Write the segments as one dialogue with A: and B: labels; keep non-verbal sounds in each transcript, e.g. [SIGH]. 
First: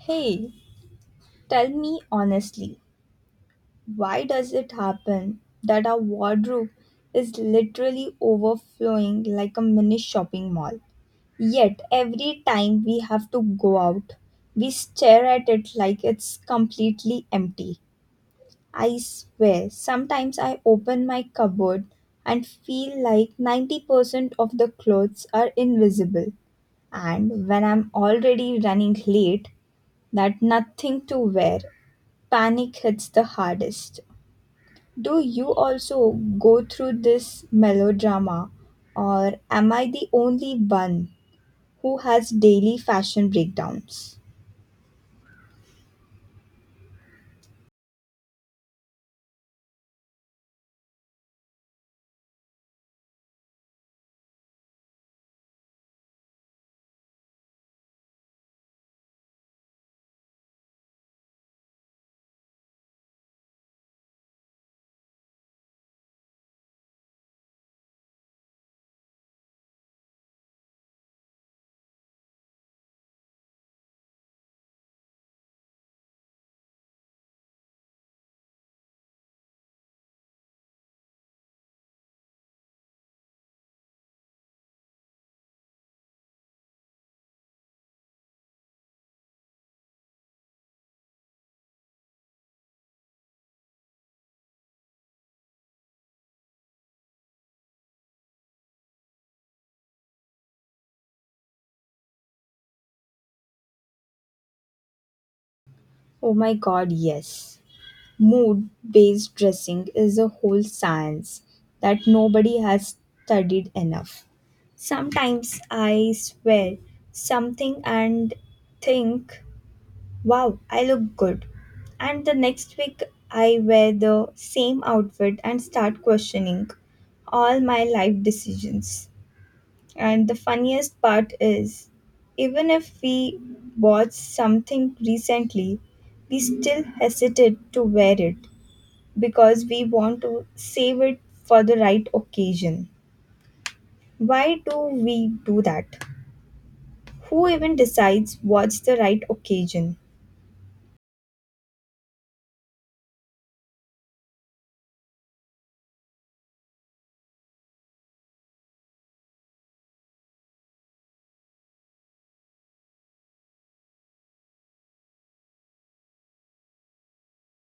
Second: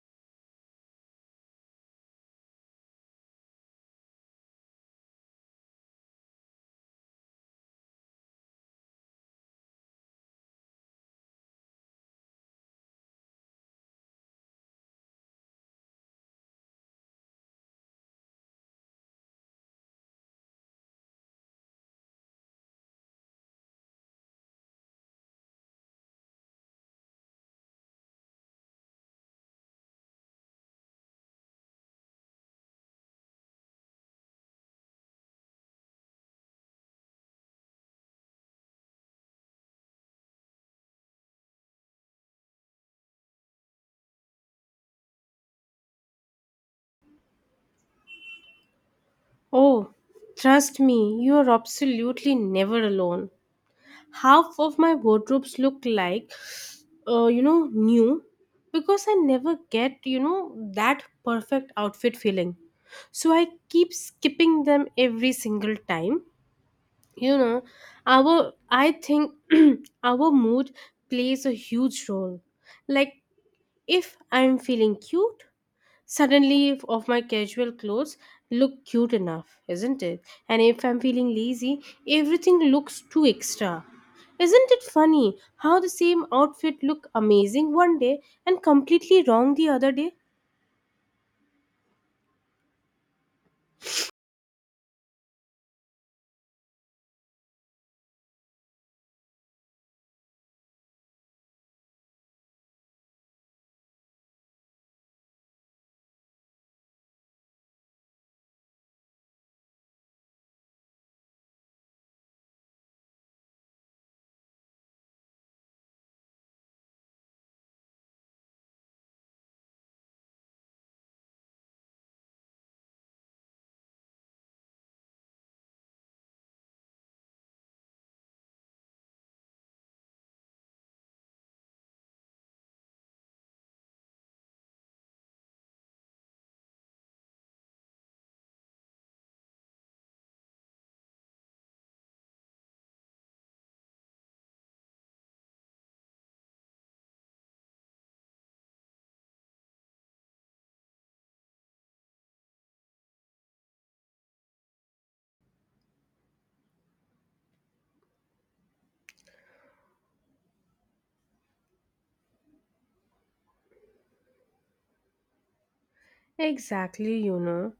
A: Hey, tell me honestly, why does it happen that our wardrobe is literally overflowing like a mini shopping mall? Yet, every time we have to go out, we stare at it like it's completely empty. I swear, sometimes I open my cupboard and feel like 90% of the clothes are invisible. And when I'm already running late, that nothing to wear panic hits the hardest. Do you also go through this melodrama, or am I the only one who has daily fashion breakdowns?
B: Oh, trust me, you are absolutely never alone. Half of my wardrobes look like, new because I never get, that perfect outfit feeling. So I keep skipping them every single time. You know, our I think [CLEARS THROAT] our mood plays a huge role. Like if I'm feeling cute, suddenly, of my casual clothes look cute enough, isn't it? And if I'm feeling lazy, everything looks too extra. Isn't it funny how the same outfit look amazing one day and completely wrong the other day?
A: Oh my god, yes. Mood based dressing is a whole science that nobody has studied enough. Sometimes I swear something and think wow, I look good. And the next week, I wear the same outfit and start questioning all my life decisions. And the funniest part is, even if we bought something recently, we still hesitate to wear it because we want to save it for the right occasion. Why do we do that? Who even decides what's the right occasion?
B: Exactly. you know.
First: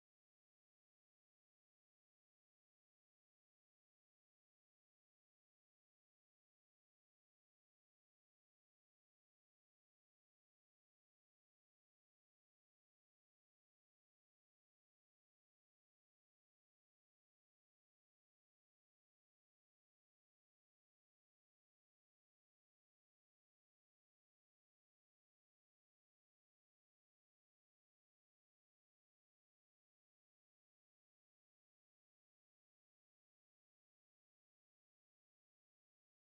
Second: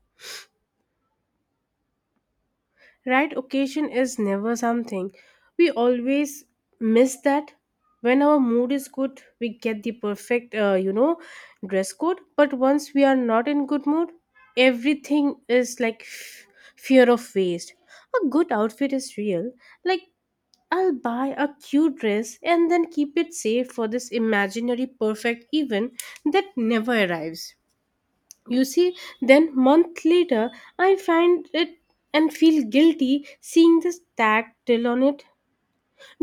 B: Right occasion is never something. We always miss that. When our mood is good we get the perfect dress code, but once we are not in good mood everything is like fear of waste. A good outfit is real. Like, I'll buy a cute dress and then keep it safe for this imaginary perfect event that never arrives. You see, then month later, I find it and feel guilty seeing the tag still on it.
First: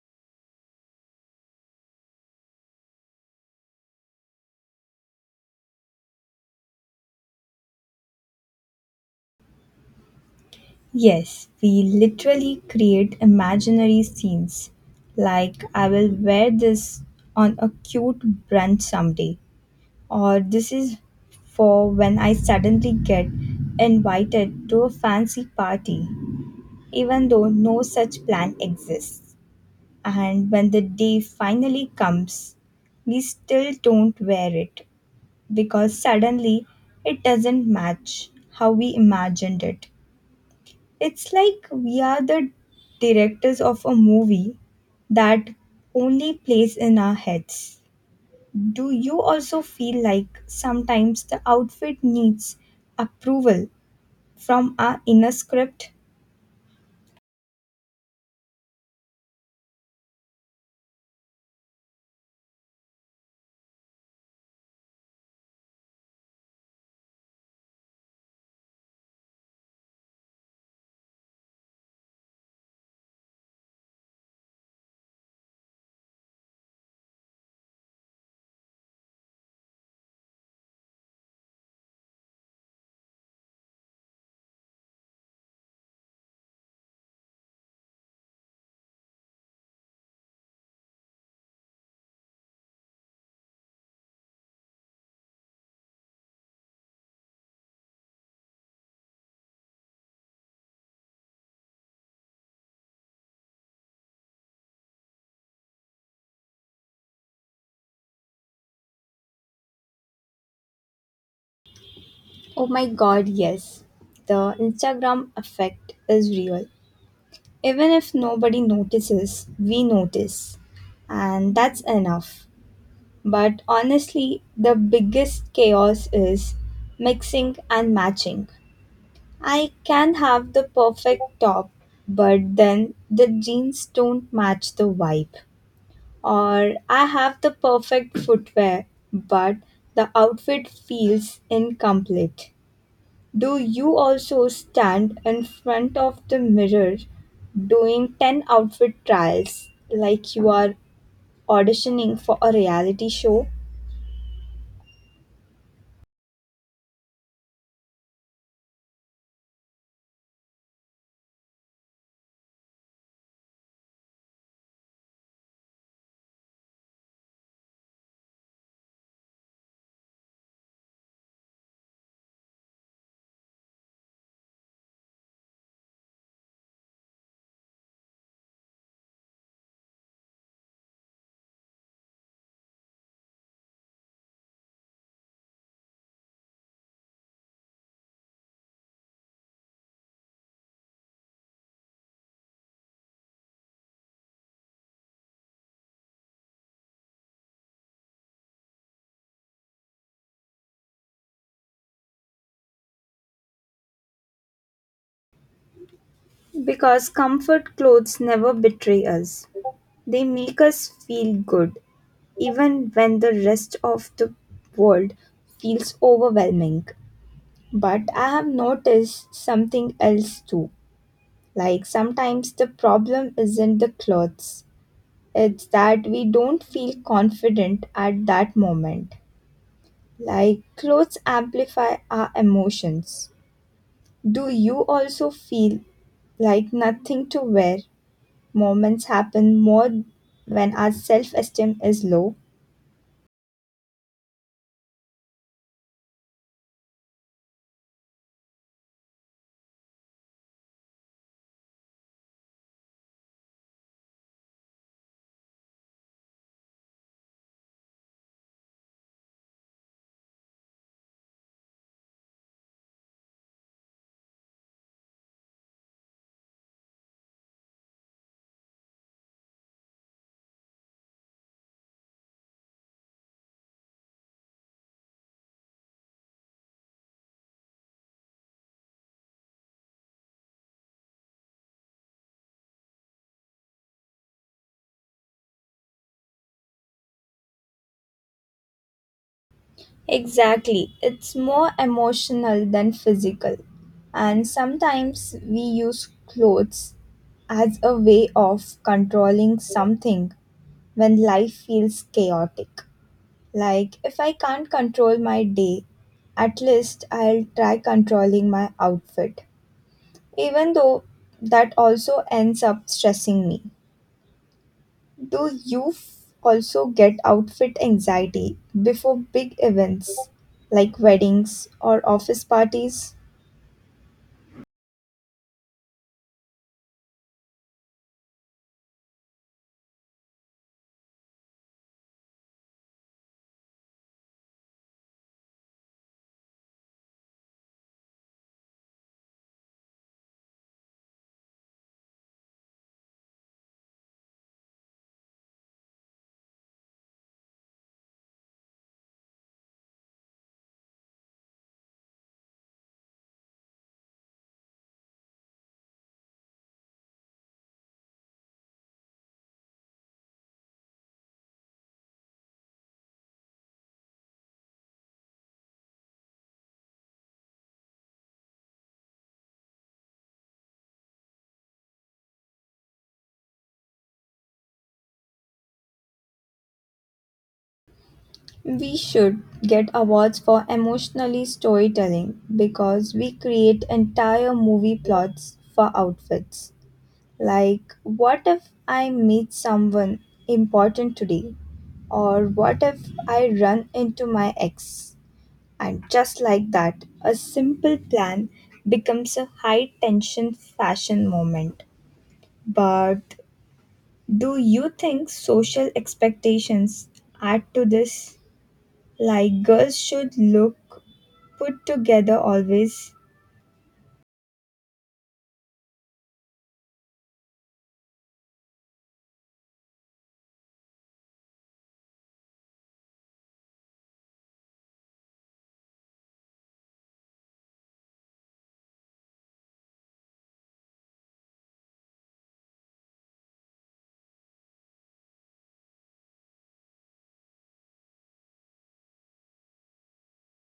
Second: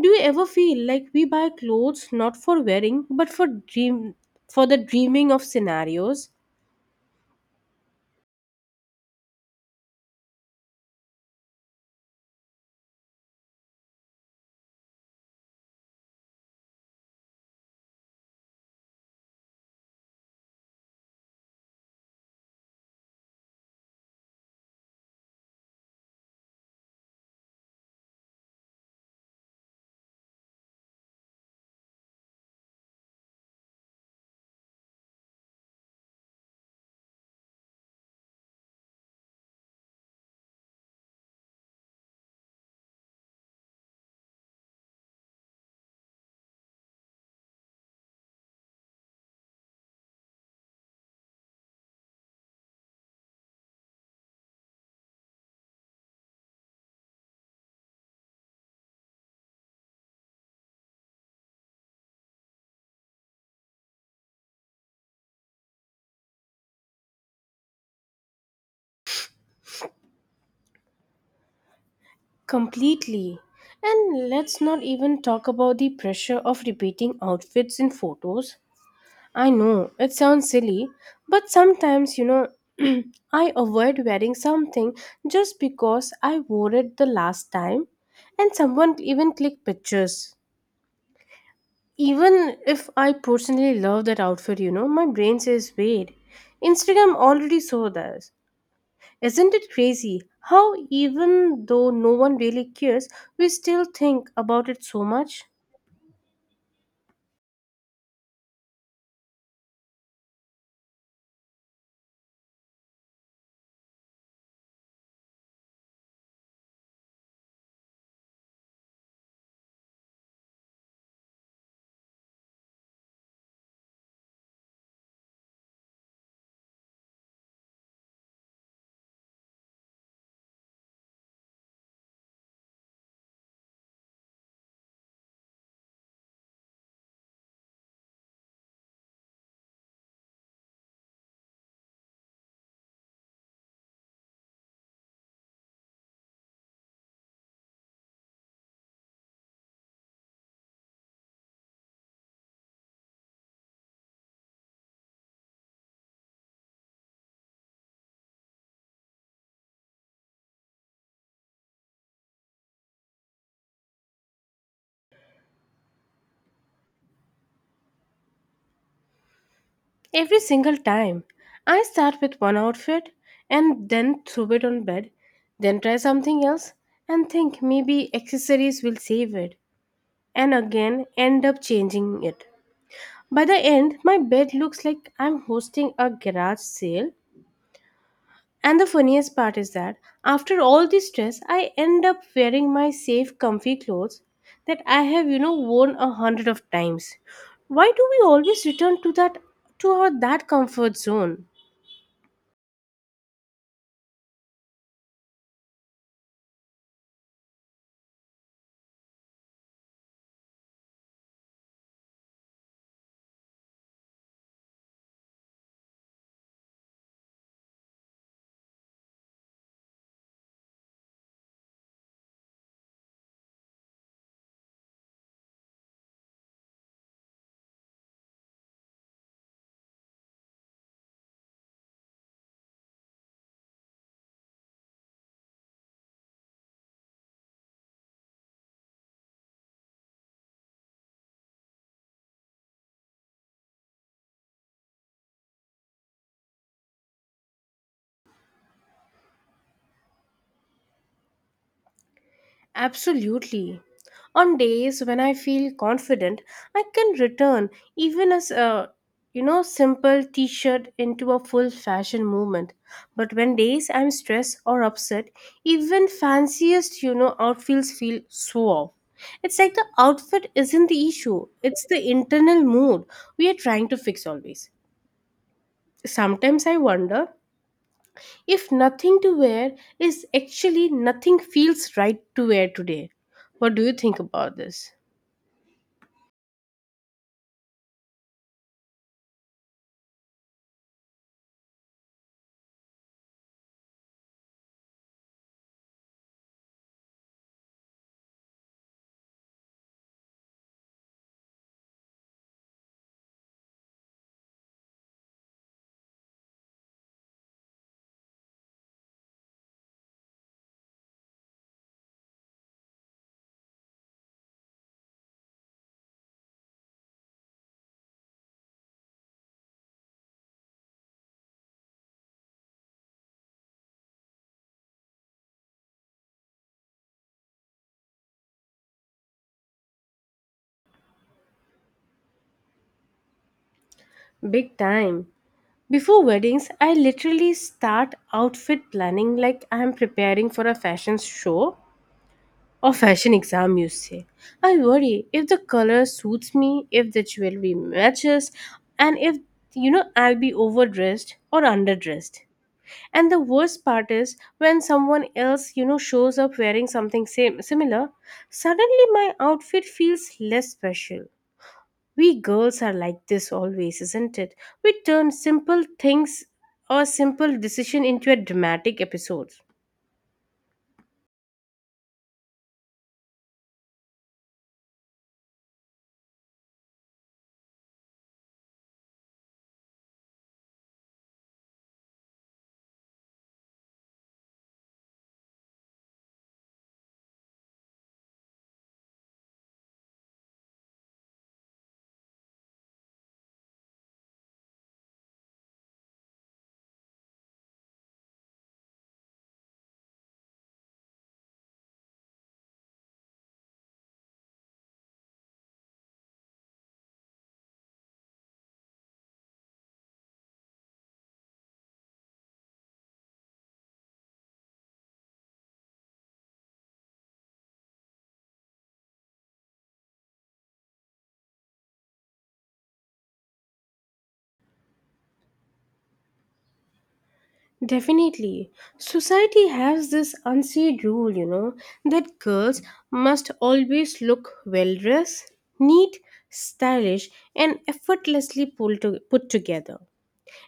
B: Do you ever feel like we buy clothes not for wearing but for dream for the dreaming of scenarios?
A: Yes, we literally create imaginary scenes. Like, I will wear this on a cute brunch someday, or this is for when I suddenly get invited to a fancy party, even though no such plan exists. And when the day finally comes, we still don't wear it because suddenly it doesn't match how we imagined it. It's like we are the directors of a movie that only plays in our heads. Do you also feel like sometimes the outfit needs approval from our inner script?
B: Completely. And let's not even talk about the pressure of repeating outfits in photos. I know it sounds silly, but sometimes, [CLEARS THROAT] I avoid wearing something just because I wore it the last time, and someone even click pictures. Even if I personally love that outfit, my brain says, wait, Instagram already saw this. Isn't it crazy how, even though no one really cares, we still think about it so much?
A: Oh my god, yes. The Instagram effect is real. Even if nobody notices, we notice. And that's enough. But honestly, the biggest chaos is mixing and matching. I can have the perfect top, but then the jeans don't match the vibe. Or I have the perfect footwear, but the outfit feels incomplete. Do you also stand in front of the mirror doing 10 outfit trials like you are auditioning for a reality show?
B: Every single time, I start with one outfit and then throw it on bed, then try something else and think maybe accessories will save it, and again end up changing it. By the end, my bed looks like I'm hosting a garage sale. And the funniest part is that after all this stress, I end up wearing my safe, comfy clothes that I have, worn a hundred of times. Why do we always return to that to our that comfort zone?
A: Because comfort clothes never betray us, they make us feel good even when the rest of the world feels overwhelming. But I have noticed something else too. Like sometimes the problem isn't the clothes, it's that we don't feel confident at that moment. Like clothes amplify our emotions. Do you also feel like nothing to wear? Moments happen more when our self esteem is low.
B: Absolutely. On days when I feel confident, I can return even as a simple t-shirt into a full fashion movement. But when days I'm stressed or upset, even fanciest outfits feel so off. It's like the outfit isn't the issue, it's the internal mood we are trying to fix always. Sometimes I wonder if nothing to wear is actually nothing feels right to wear today. What do you think about this?
A: Exactly. It's more emotional than physical. And sometimes we use clothes as a way of controlling something when life feels chaotic. Like, if I can't control my day, at least I'll try controlling my outfit, even though that also ends up stressing me. Do you also get outfit anxiety before big events like weddings or office parties?
B: Big time. Before weddings, I literally start outfit planning like I am preparing for a fashion show or fashion exam, you say. I worry if the color suits me, if the jewelry matches, and if I'll be overdressed or underdressed. And the worst part is when someone else, shows up wearing something same similar, suddenly my outfit feels less special. We girls are like this always, isn't it? We turn simple things or simple decision into a dramatic episode.
A: We should get awards for emotionally storytelling because we create entire movie plots for outfits. Like, what if I meet someone important today? Or what if I run into my ex? And just like that, a simple plan becomes a high tension fashion moment. But do you think social expectations add to this? Like girls should look put together always?
B: Definitely. Society has this unsaid rule, that girls must always look well dressed, neat, stylish, and effortlessly put together.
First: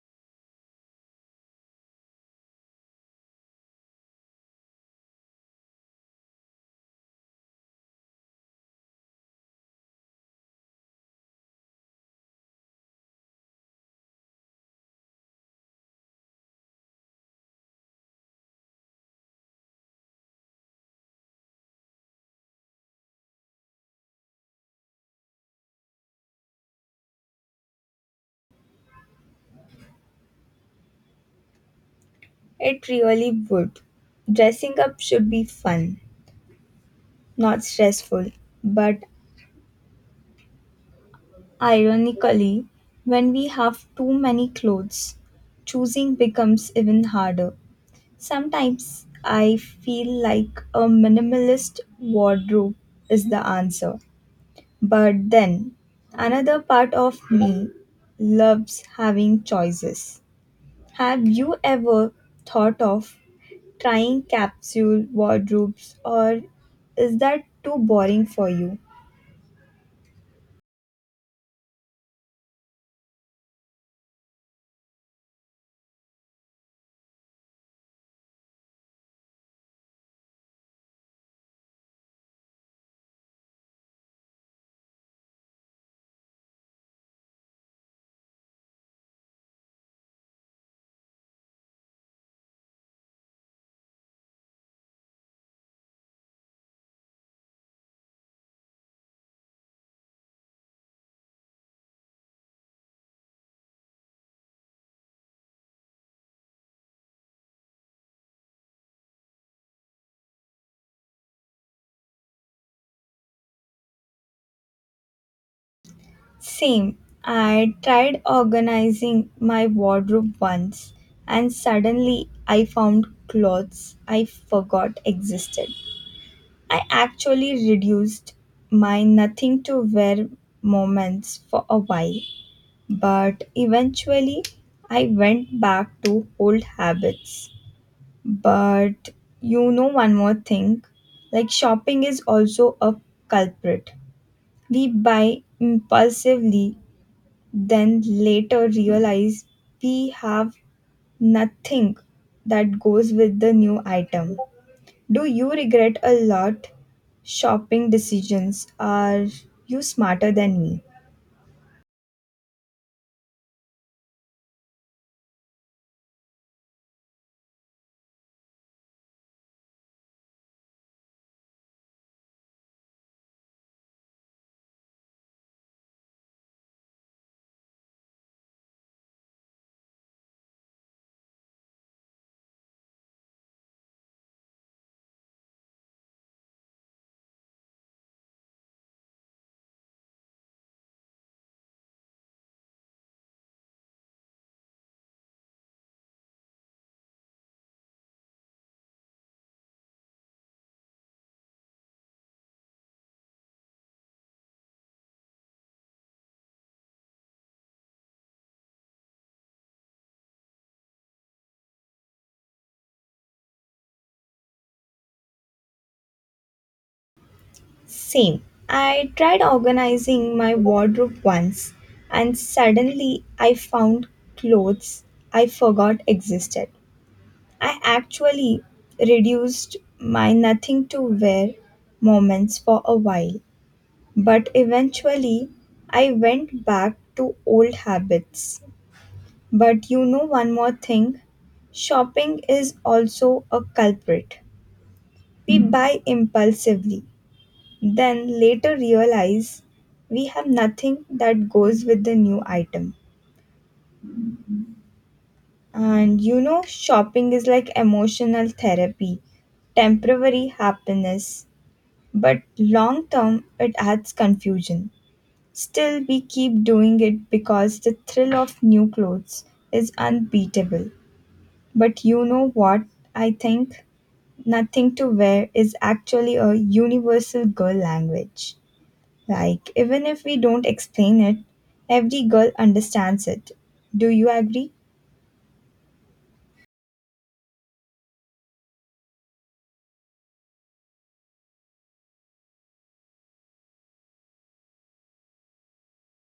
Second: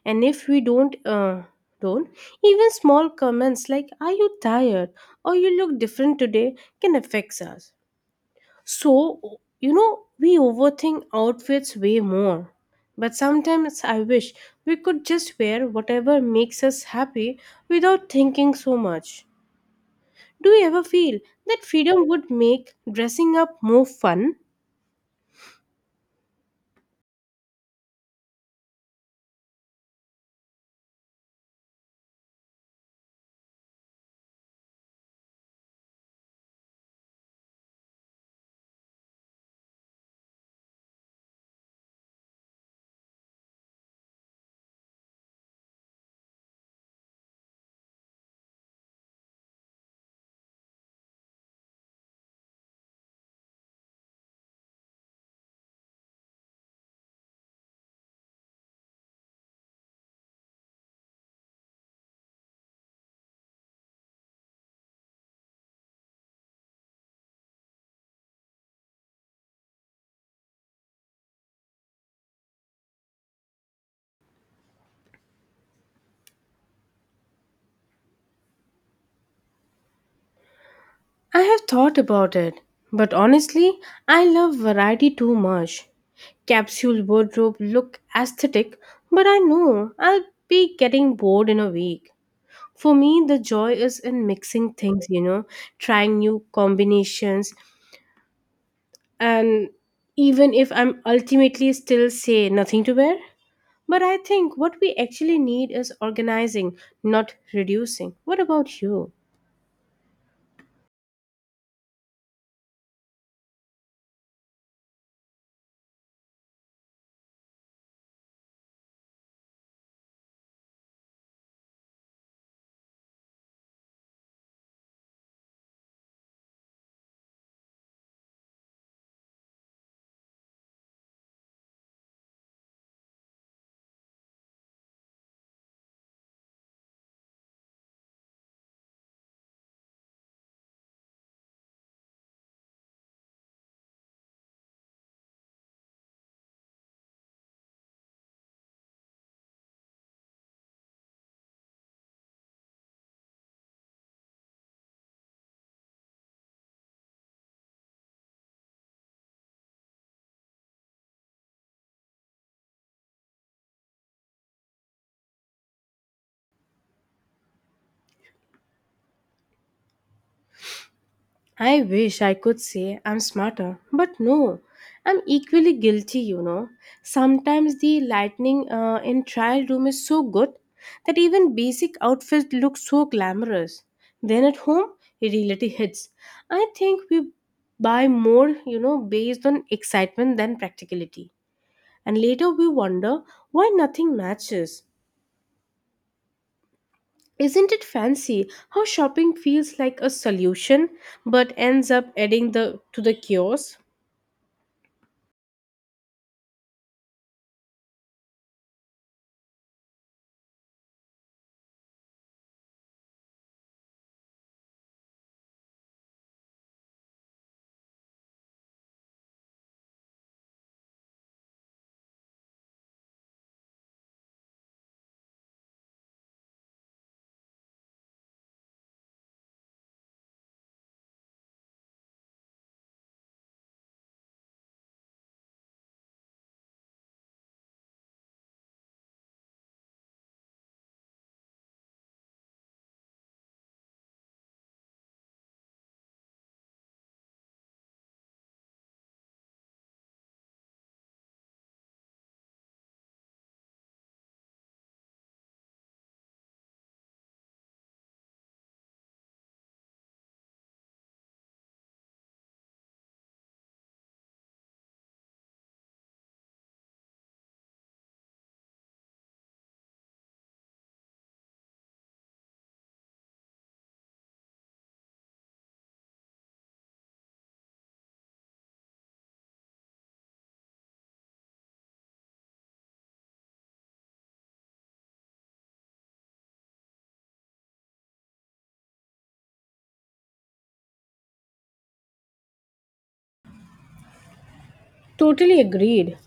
B: And if we don't, even small comments like are you tired or you look different today can affect us. So, you know we overthink outfits way more, but sometimes I wish we could just wear whatever makes us happy without thinking so much. Do you ever feel that freedom would make dressing up more fun?
A: It really would. Dressing up should be fun, not stressful. But ironically, when we have too many clothes, choosing becomes even harder. Sometimes I feel like a minimalist wardrobe is the answer. But then, another part of me loves having choices. Have you ever thought of trying capsule wardrobes or is that too boring for you?
B: I have thought about it, but honestly, I love variety too much. Capsule wardrobe look aesthetic, but I know I'll be getting bored in a week. For me, the joy is in mixing things, trying new combinations, and even if I'm ultimately still say nothing to wear. But I think what we actually need is organizing, not reducing. What about you?
A: Same. I tried organizing my wardrobe once and suddenly I found clothes I forgot existed. I actually reduced my nothing to wear moments for a while, but eventually I went back to old habits. But you know, one more thing like shopping is also a culprit. We buy impulsively, then later realize we have nothing that goes with the new item. Do you regret a lot shopping decisions? Are you smarter than me?
B: I wish I could say I'm smarter, but no, I'm equally guilty, you know. Sometimes the lighting in trial room is so good that even basic outfits look so glamorous. Then at home, reality hits. I think we buy more, based on excitement than practicality. And later we wonder why nothing matches. Isn't it fancy how shopping feels like a solution but ends up adding the to the chaos?
A: Same. I tried organizing my wardrobe once and suddenly I found clothes I forgot existed. I actually reduced my nothing to wear moments for a while, but eventually I went back to old habits. But you know one more thing shopping is also a culprit. We buy impulsively, then later realize we have nothing that goes with the new item. And you know, shopping is like emotional therapy, temporary happiness, but long term it adds confusion. Still, we keep doing it because the thrill of new clothes is unbeatable. But you know what I think? Nothing to wear is actually a universal girl language. Like, even if we don't explain it, every girl understands it. Do you agree?
B: Totally agreed.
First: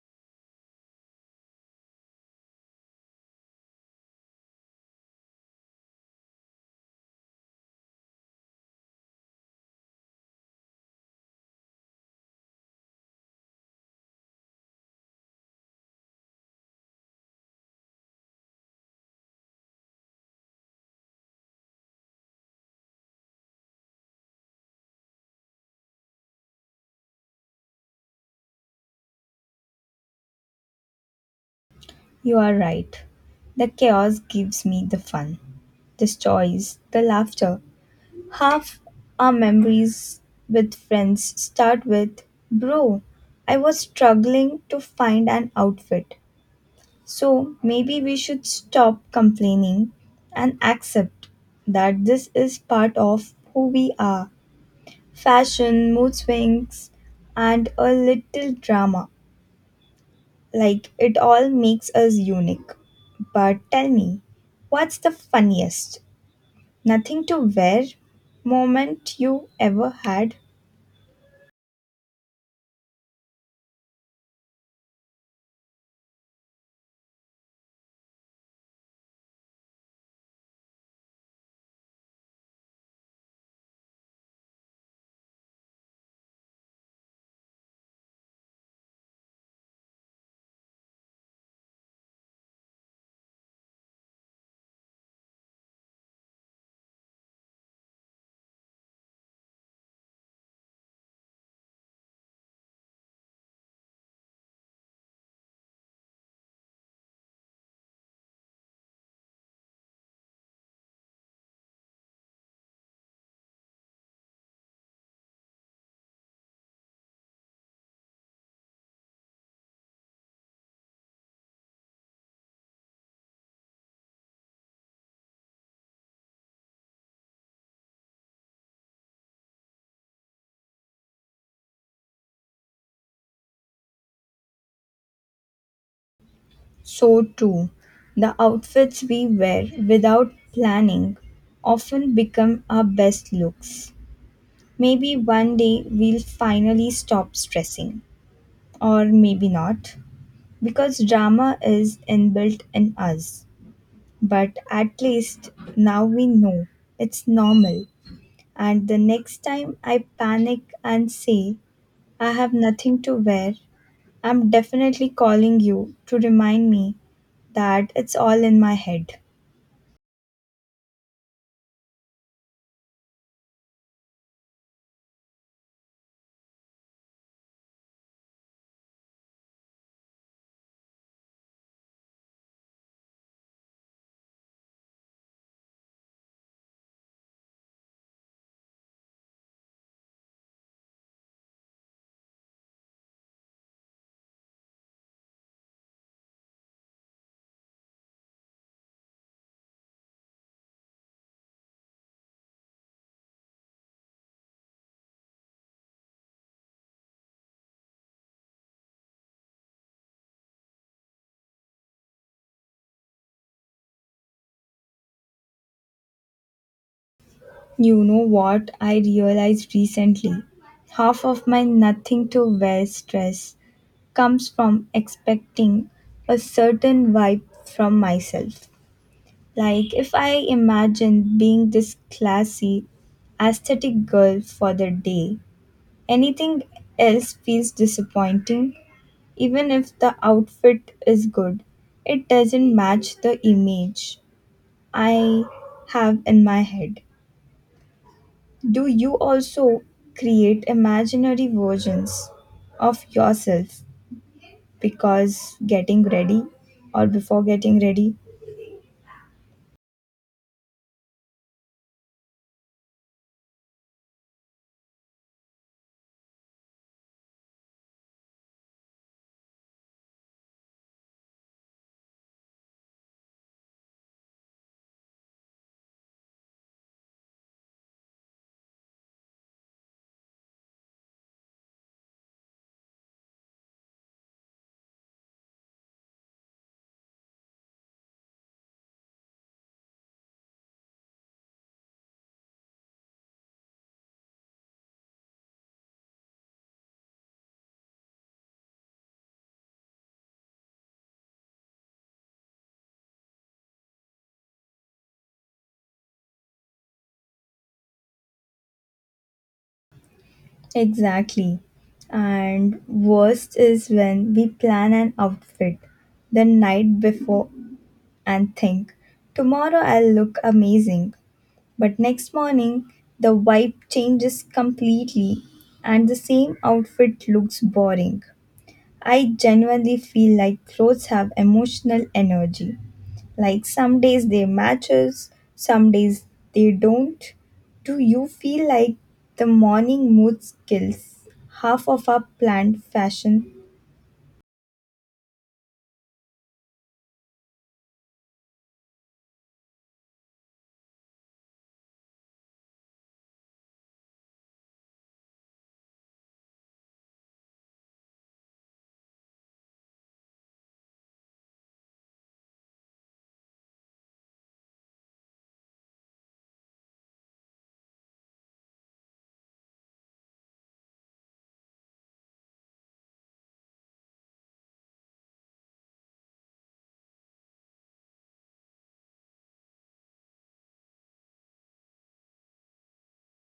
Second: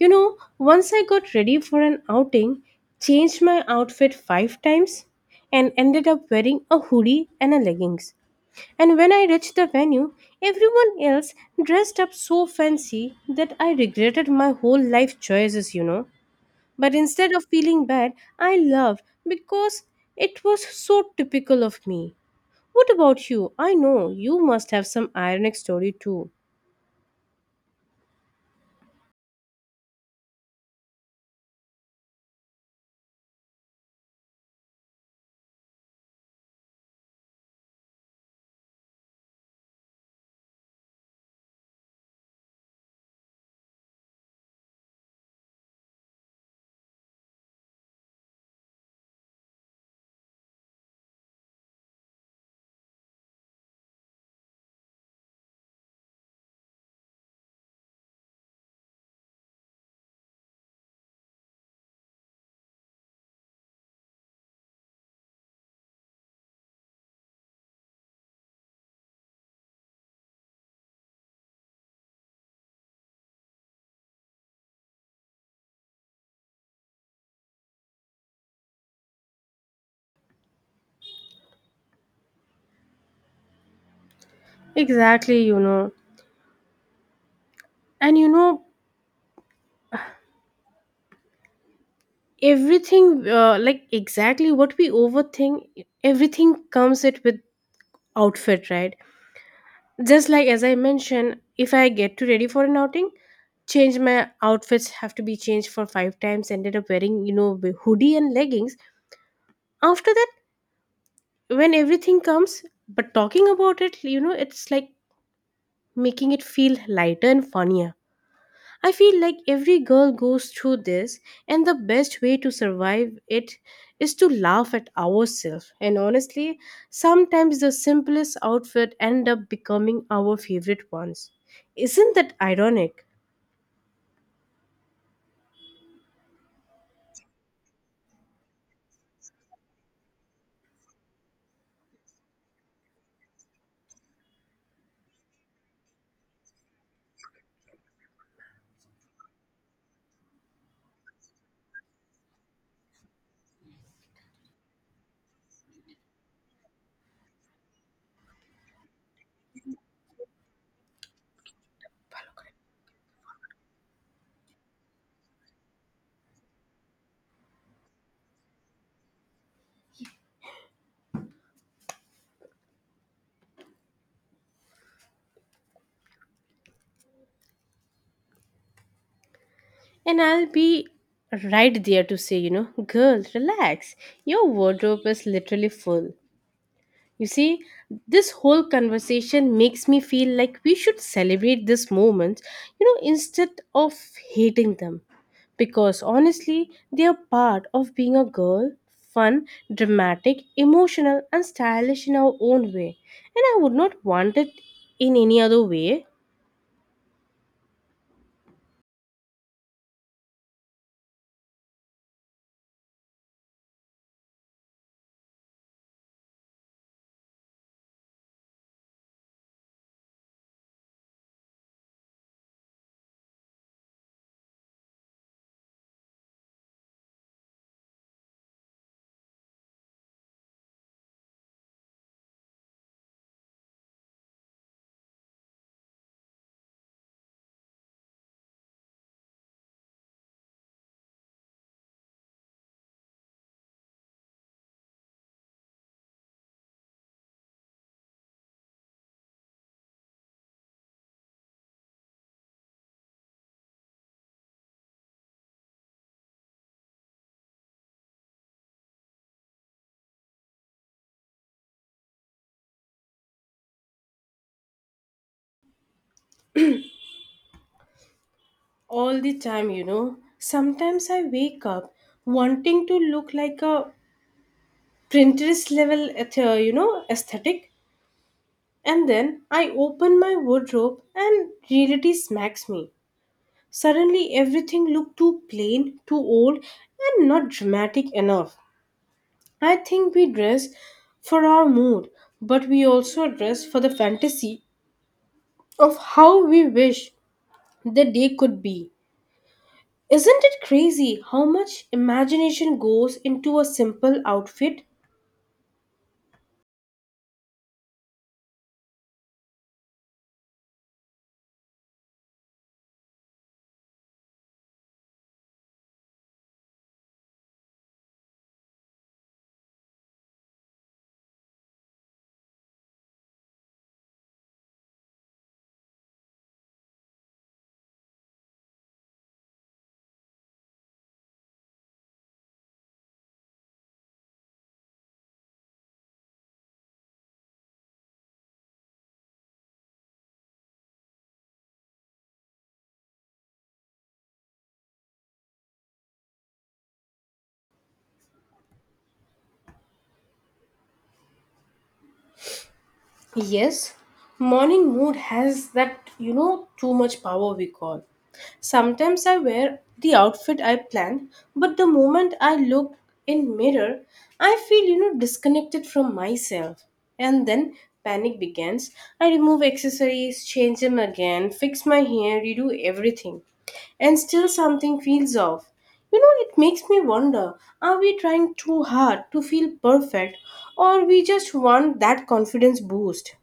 B: You know, once I got ready for an outing, changed my outfit five times, and ended up wearing a hoodie and a leggings. And when I reached the venue, everyone else dressed up so fancy that I regretted my whole life choices, you know. But instead of feeling bad, I loved because it was so typical of me. What about you? I know you must have some ironic story too.
A: You are right. The chaos gives me the fun, the joys, the laughter. Half our memories with friends start with, bro, I was struggling to find an outfit. So maybe we should stop complaining and accept that this is part of who we are. Fashion, mood swings, and a little drama. Like it all makes us unique. But tell me, what's the funniest nothing to wear moment you ever had?
B: Exactly, you know. And you know, everything like exactly what we overthink, everything comes it with outfit right, just like as I mentioned, if I get to ready for an outing, change my outfits have to be changed for five times, ended up wearing the hoodie and leggings. After that, when everything comes, but talking about it, it's like making it feel lighter and funnier. I feel like every girl goes through this, and the best way to survive it is to laugh at ourselves. And honestly, sometimes the simplest outfit end up becoming our favorite ones. Isn't that ironic?
A: So too, the outfits we wear without planning often become our best looks. Maybe one day we'll finally stop stressing, or maybe not, because drama is inbuilt in us. But at least now we know it's normal, and the next time I panic and say I have nothing to wear, I'm definitely calling you to remind me that it's all in my head.
B: And I'll be right there to say, girl, relax. Your wardrobe is literally full. You see, this whole conversation makes me feel like we should celebrate these moments, instead of hating them. Because honestly, they are part of being a girl: fun, dramatic, emotional, and stylish in our own way. And I would not want it in any other way.
A: You know what I realized recently? Half of my nothing to wear stress comes from expecting a certain vibe from myself. Like, if I imagine being this classy, aesthetic girl for the day, anything else feels disappointing. Even if the outfit is good, it doesn't match the image I have in my head. Do you also create imaginary versions of yourself because getting ready or before getting ready.
B: All the time, you know, sometimes I wake up wanting to look like a Pinterest level, aesthetic. And then I open my wardrobe and reality smacks me. Suddenly everything looked too plain, too old, and not dramatic enough. I think we dress for our mood, but we also dress for the fantasy of how we wish the day could be. Isn't it crazy how much imagination goes into a simple outfit?
A: Exactly. And worst is when we plan an outfit the night before and think, tomorrow I'll look amazing. But next morning, the vibe changes completely and the same outfit looks boring. I genuinely feel like clothes have emotional energy. Like some days they matches, some days they don't. Do you feel like the morning mood skills half of our planned fashion?
B: Yes, morning mood has that, too much power we call. Sometimes I wear the outfit I planned, but the moment I look in mirror, I feel, disconnected from myself. And then panic begins. I remove accessories, change them again, fix my hair, redo everything. And still something feels off. You know, it makes me wonder, are we trying too hard to feel perfect or we just want that confidence boost?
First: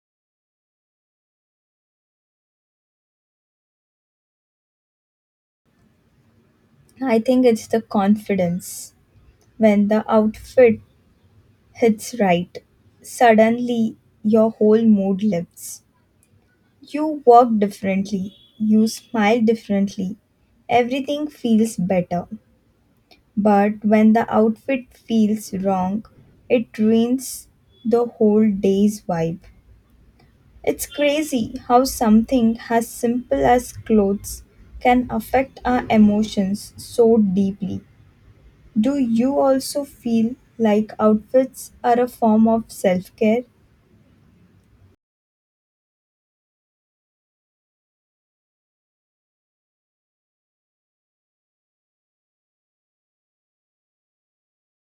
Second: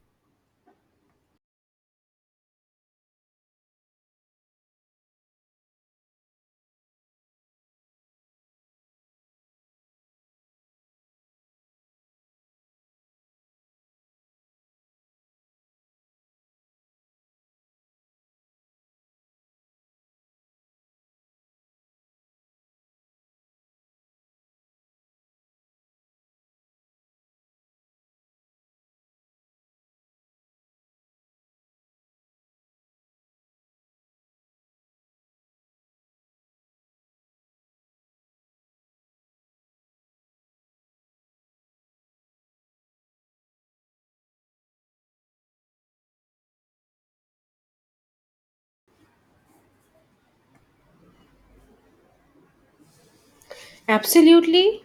A: I think it's the confidence when the outfit hits right. Suddenly your whole mood lifts. You walk differently, you smile differently. Everything feels better. But when the outfit feels wrong, it ruins the whole day's vibe. It's crazy how something as simple as clothes can affect our emotions so deeply. Do you also feel like outfits are a form of self care?
B: Absolutely.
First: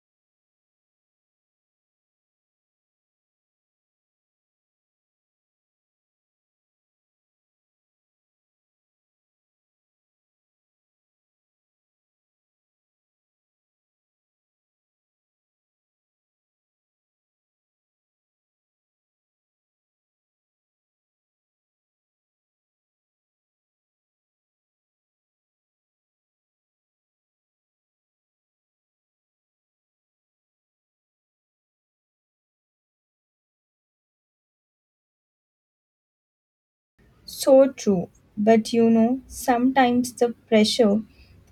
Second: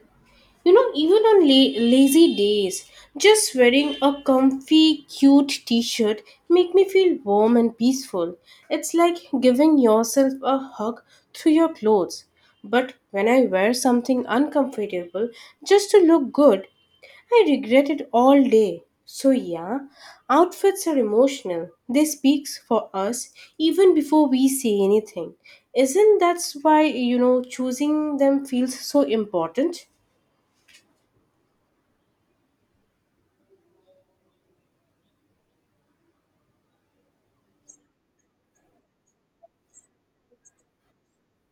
B: You know, even on lazy days, just wearing a comfy, cute t shirt make me feel warm and peaceful. It's like giving yourself a hug through your clothes. But when I wear something uncomfortable just to look good, I regret it all day. So yeah, outfits are emotional. They speaks for us even before we say anything. Isn't that's why choosing them feels so important?
A: So true. But you know, sometimes the pressure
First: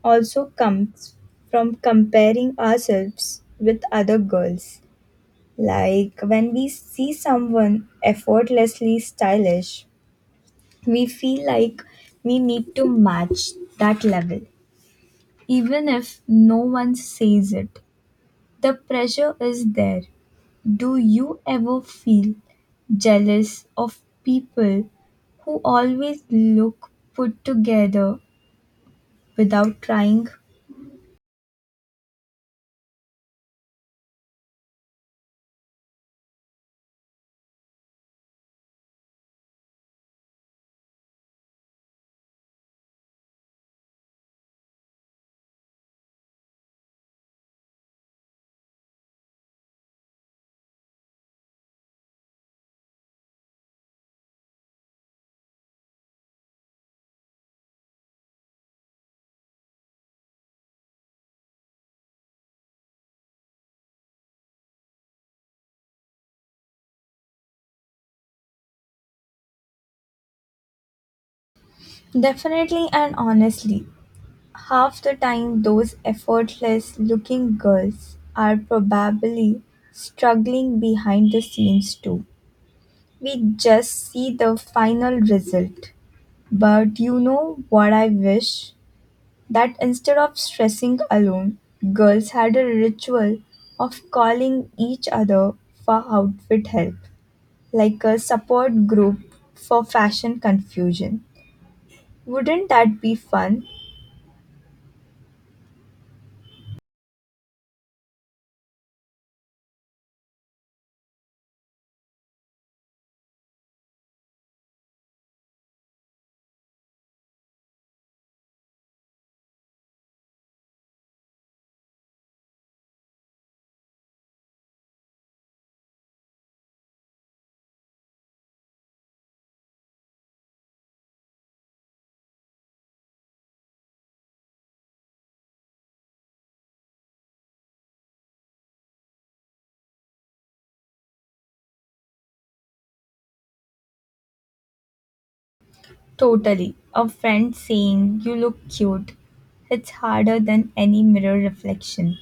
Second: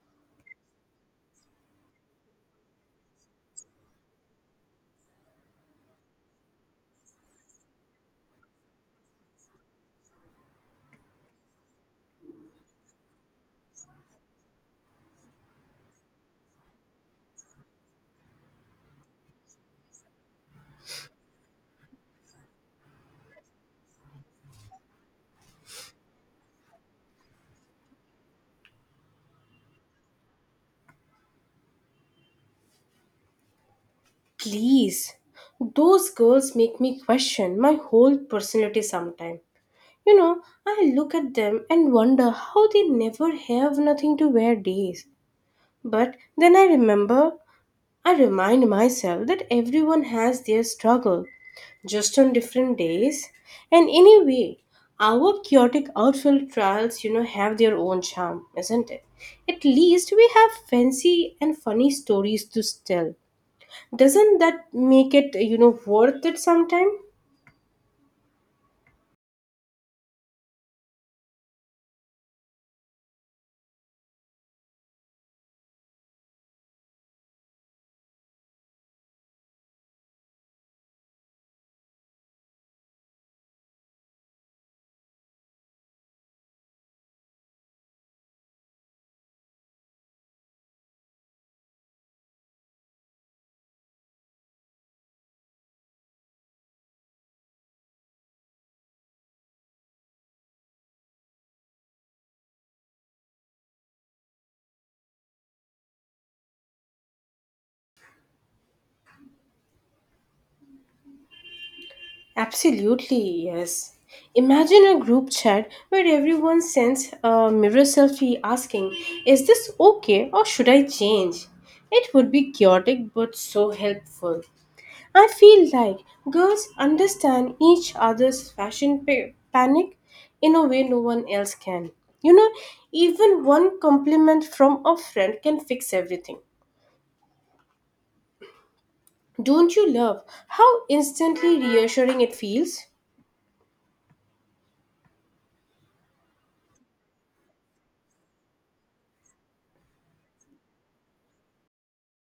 A: also comes from comparing ourselves with other girls. Like when we see someone effortlessly stylish, we feel like we need to match that level, even if no one says it. The pressure is there. Do you ever feel jealous of people who always look put together without trying?
B: Please. Those girls make me question my whole personality sometimes. You know, I look at them and wonder how they never have nothing to wear days. But then I remind myself that everyone has their struggle, just on different days. And anyway, our chaotic outfield trials, have their own charm, isn't it? At least we have fancy and funny stories to tell. Doesn't that make it, worth it sometime?
A: Definitely and honestly, half the time, those effortless looking girls are probably struggling behind the scenes too. We just see the final result. But you know what I wish? That instead of stressing alone, girls had a ritual of calling each other for outfit help, like a support group for fashion confusion. Wouldn't that be fun?
B: Absolutely, yes. Imagine a group chat where everyone sends a mirror selfie asking, is this okay or should I change? It would be chaotic but so helpful. I feel like girls understand each other's fashion panic in a way no one else can. You know, even one compliment from a friend can fix everything. Don't you love how instantly reassuring it feels?
A: Totally. A friend saying you look cute hits harder than any mirror reflection.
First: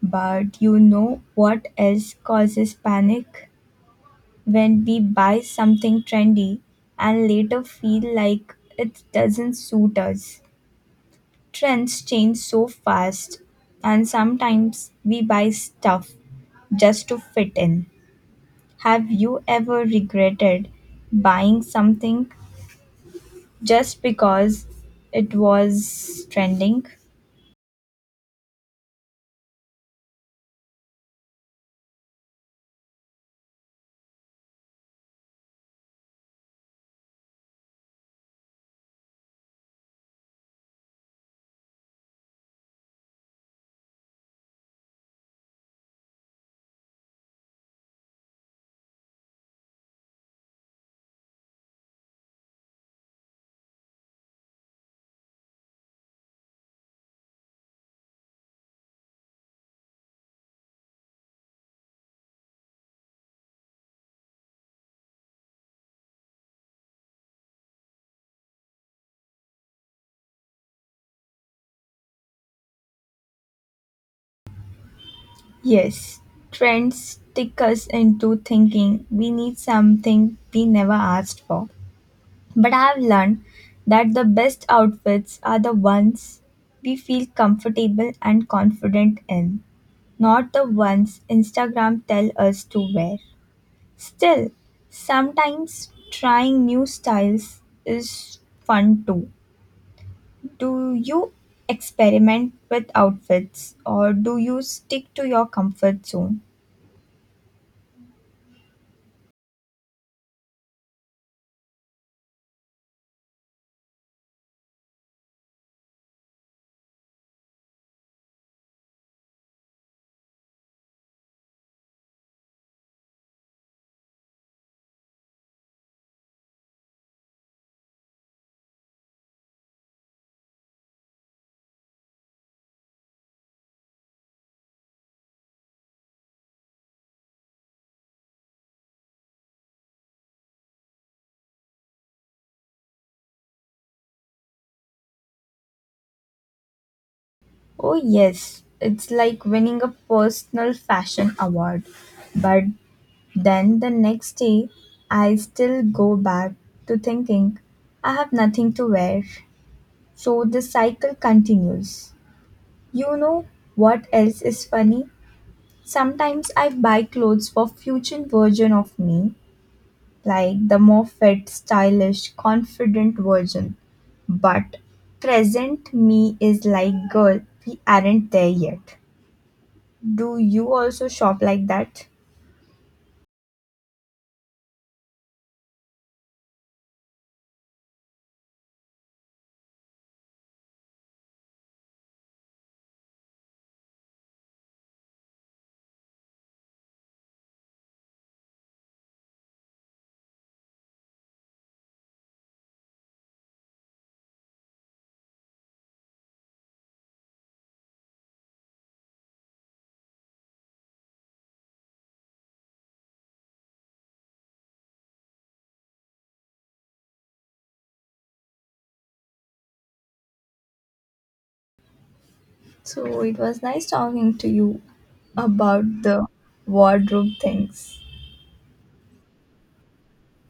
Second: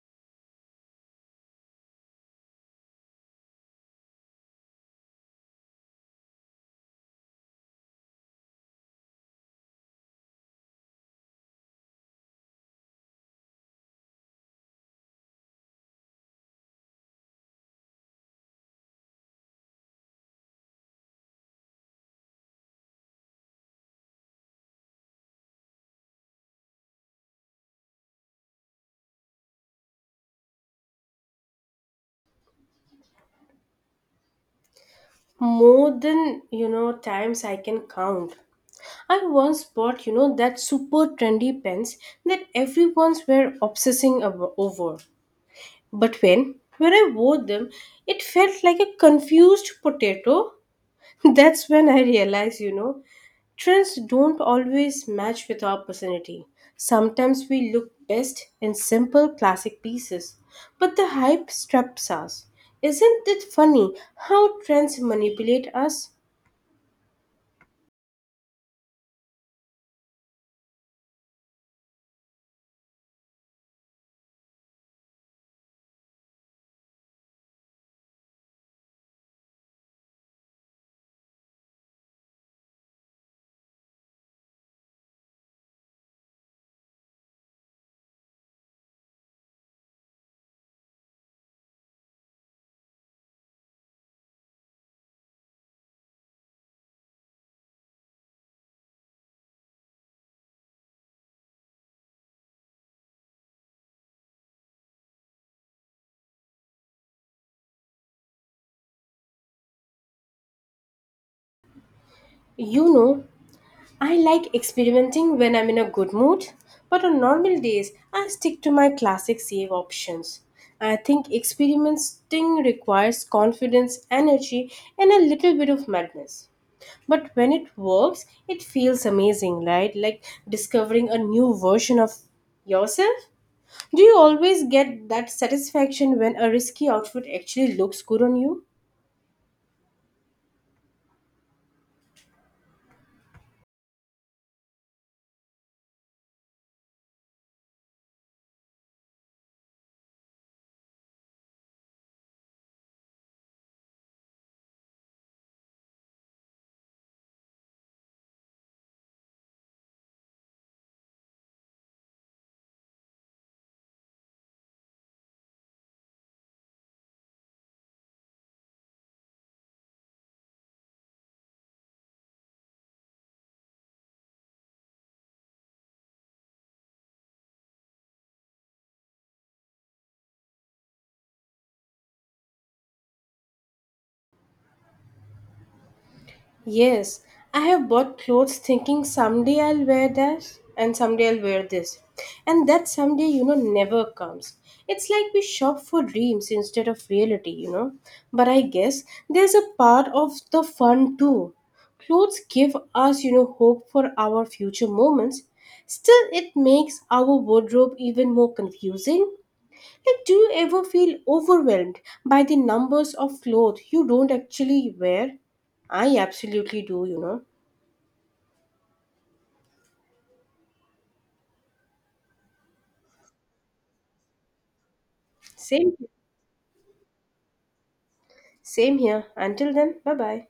A: But you know what else causes panic? When we buy something trendy and later feel like it doesn't suit us. Trends change so fast, and sometimes we buy stuff just to fit in. Have you ever regretted buying something just because it was trending?
B: More than times I can count. I once bought that super trendy pens that everyone's were obsessing over. But when I wore them, it felt like a confused potato. [LAUGHS] That's when I realized, trends don't always match with our personality. Sometimes we look best in simple classic pieces, but the hype traps us. Isn't it funny how trends manipulate us?
A: Yes, trends stick us into thinking we need something we never asked for. But I have learned that the best outfits are the ones we feel comfortable and confident in, not the ones Instagram tell us to wear. Still, sometimes trying new styles is fun too. Do you experiment with outfits or do you stick to your comfort zone?
B: You know, I like experimenting when I'm in a good mood, but on normal days, I stick to my classic save options. I think experimenting requires confidence, energy, and a little bit of madness. But when it works, it feels amazing, right? Like discovering a new version of yourself. Do you always get that satisfaction when a risky outfit actually looks good on you?
A: Oh, yes, it's like winning a personal fashion award. But then the next day, I still go back to thinking I have nothing to wear. So the cycle continues. You know what else is funny? Sometimes I buy clothes for future version of me like the Moffat stylish, confident version. But present me is like, girl, we aren't there yet. Do you also shop like that?
B: Yes, I have bought clothes thinking someday I'll wear that and someday I'll wear this. And that someday, never comes. It's like we shop for dreams instead of reality, you know. But I guess there's a part of the fun too. Clothes give us, hope for our future moments. Still, it makes our wardrobe even more confusing, like, do you ever feel overwhelmed by the numbers of clothes you don't actually wear? I absolutely do, you know.
A: So it was nice talking to you about
B: Same,
A: the wardrobe things.
B: same here. Until then, bye bye.